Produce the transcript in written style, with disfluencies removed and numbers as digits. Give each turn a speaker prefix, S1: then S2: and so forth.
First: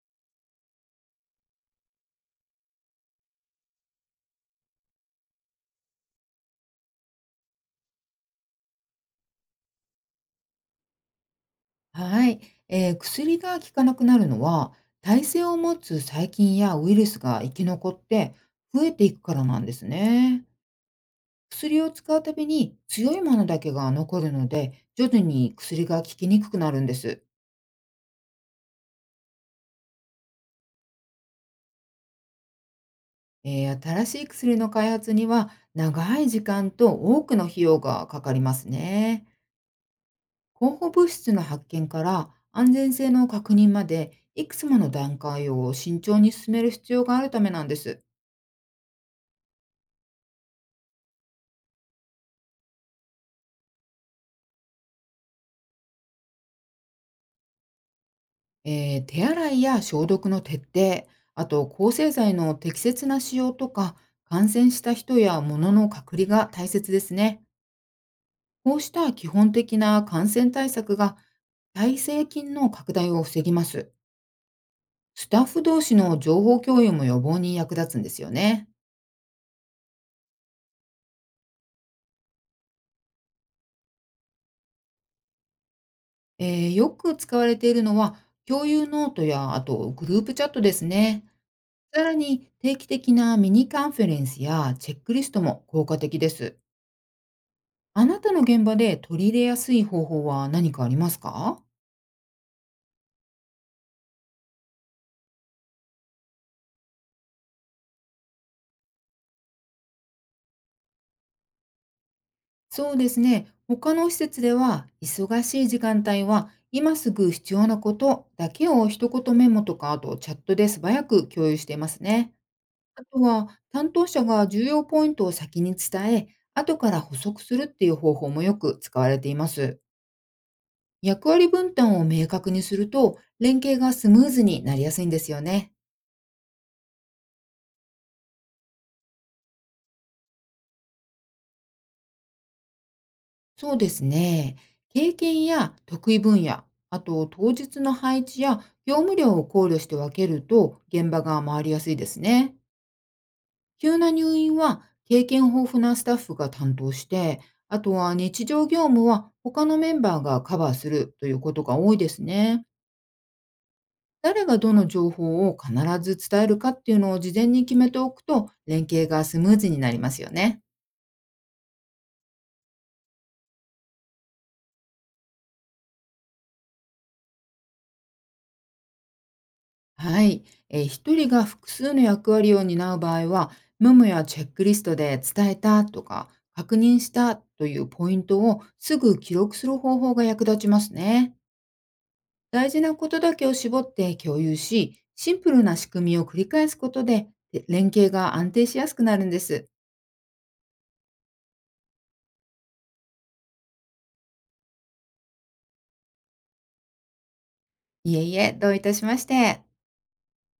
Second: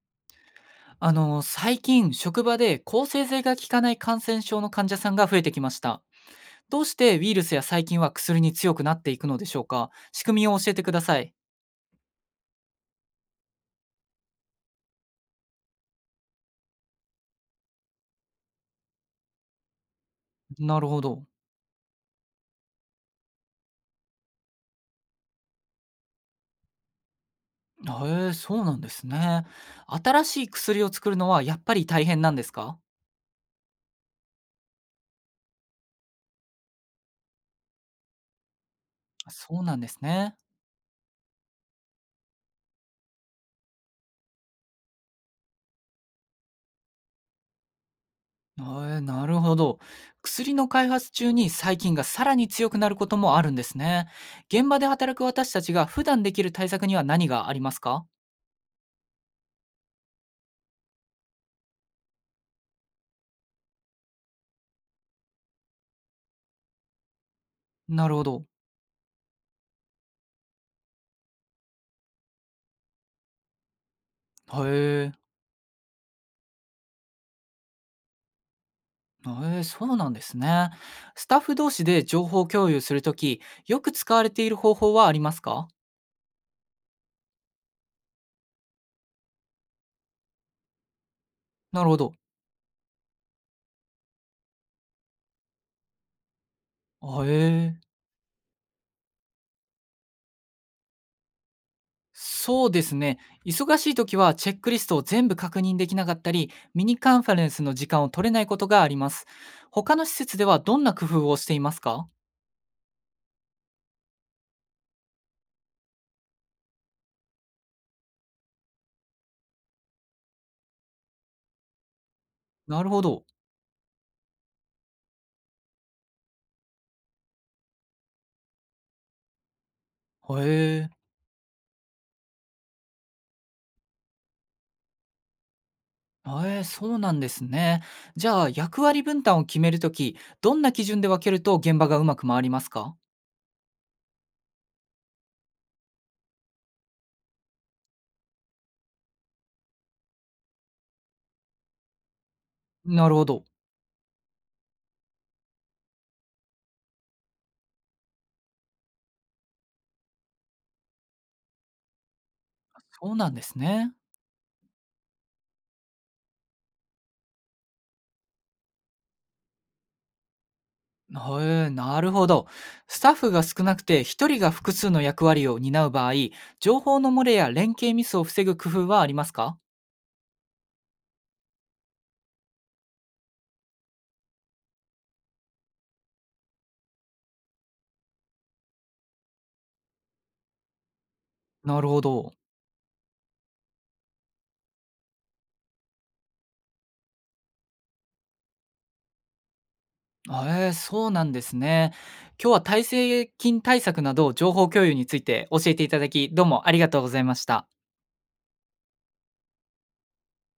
S1: 最近、職場で抗生剤が効かない感染症の患者さんが増えてきました。どうしてウイルスや細菌は薬に強くなっていくのでしょうか？仕組みを教えてください。
S2: はい、薬が効かなくなるのは耐性を持つ細菌やウイルスが生き残って増えていくからなんですね。
S1: なるほど。
S2: 薬を使うたびに強いものだけが残るので、徐々に薬が効きにくくなるんです。
S1: へえ、そうなんですね。新しい薬を作るのはやっぱり大変なんですか？
S2: 新しい薬の開発には、長い時間と多くの費用がかかりますね。
S1: そうなんですね。
S2: 候補物質の発見から安全性の確認まで、いくつもの段階を慎重に進める必要があるためなんです。
S1: へえ、なるほど。薬の開発中に細菌がさらに強くなることもあるんですね。現場で働く私たちが普段できる対策には何がありますか？
S2: 手洗いや消毒の徹底、あと抗生剤の適切な使用とか、感染した人や物の隔離が大切ですね。
S1: なるほど。
S2: こうした基本的な感染対策が、耐性菌の拡大を防ぎます。
S1: へえ。
S2: スタッフ同士の情報共有も予防に役立つんですよね。
S1: ええ、そうなんですね。スタッフ同士で情報共有するとき、よく使われている方法はありますか？
S2: よく使われているのは、共有ノートや、あとグループチャットですね。
S1: なるほ
S2: さら
S1: ど。
S2: に、定期的なミニカンフェレンスやチェックリストも効果的です。
S1: あええ。
S2: あなたの現場で取り入れやすい方法は何かありますか？
S1: そうですね。忙しいときはチェックリストを全部確認できなかったり、ミニカンファレンスの時間を取れないことがあります。他の施設ではどんな工夫をしていますか？
S2: そうですね。他の施設では、忙しい時間帯は、今すぐ必要なことだけを一言メモとか、あとチャットで素早く共有していますね。
S1: なるほ
S2: あと
S1: ど。
S2: は、担当者が重要ポイントを先に伝え、後から補足するっていう方法もよく使われています。
S1: へえへ
S2: 役割分担を明確にすると、連携がスムーズになりやすいんですよね。
S1: ええ、そうなんですね。じゃあ、役割分担を決めるとき、どんな基準で分けると現場がうまく回りますか？
S2: そうですね。経験や得意分野、あと当日の配置や業務量を考慮して分けると、現場が回りやすいですね。
S1: なるほど。
S2: 急な入院は経験豊富なスタッフが担当して、あとは日常業務は他のメンバーがカバーするということが多いですね。
S1: そうなんですね。
S2: 誰がどの情報を必ず伝えるかっていうのを事前に決めておくと、連携がスムーズになりますよね。
S1: へえ、なるほど。スタッフが少なくて一人が複数の役割を担う場合、情報の漏れや連携ミスを防ぐ工夫はありますか？
S2: はい。一人が複数の役割を担う場合は、メモやチェックリストで伝えたとか、確認したというポイントをすぐ記録する方法が役立ちますね。
S1: なるほど。
S2: 大事なことだけを絞って共有し、シンプルな仕組みを繰り返すことで、で連携が安定しやすくなるんです。
S1: ええ、そうなんですね。今日は体制金対策など情報共有について教えていただき、どうもありがとうございました。
S2: いえいえ、どういたしまして。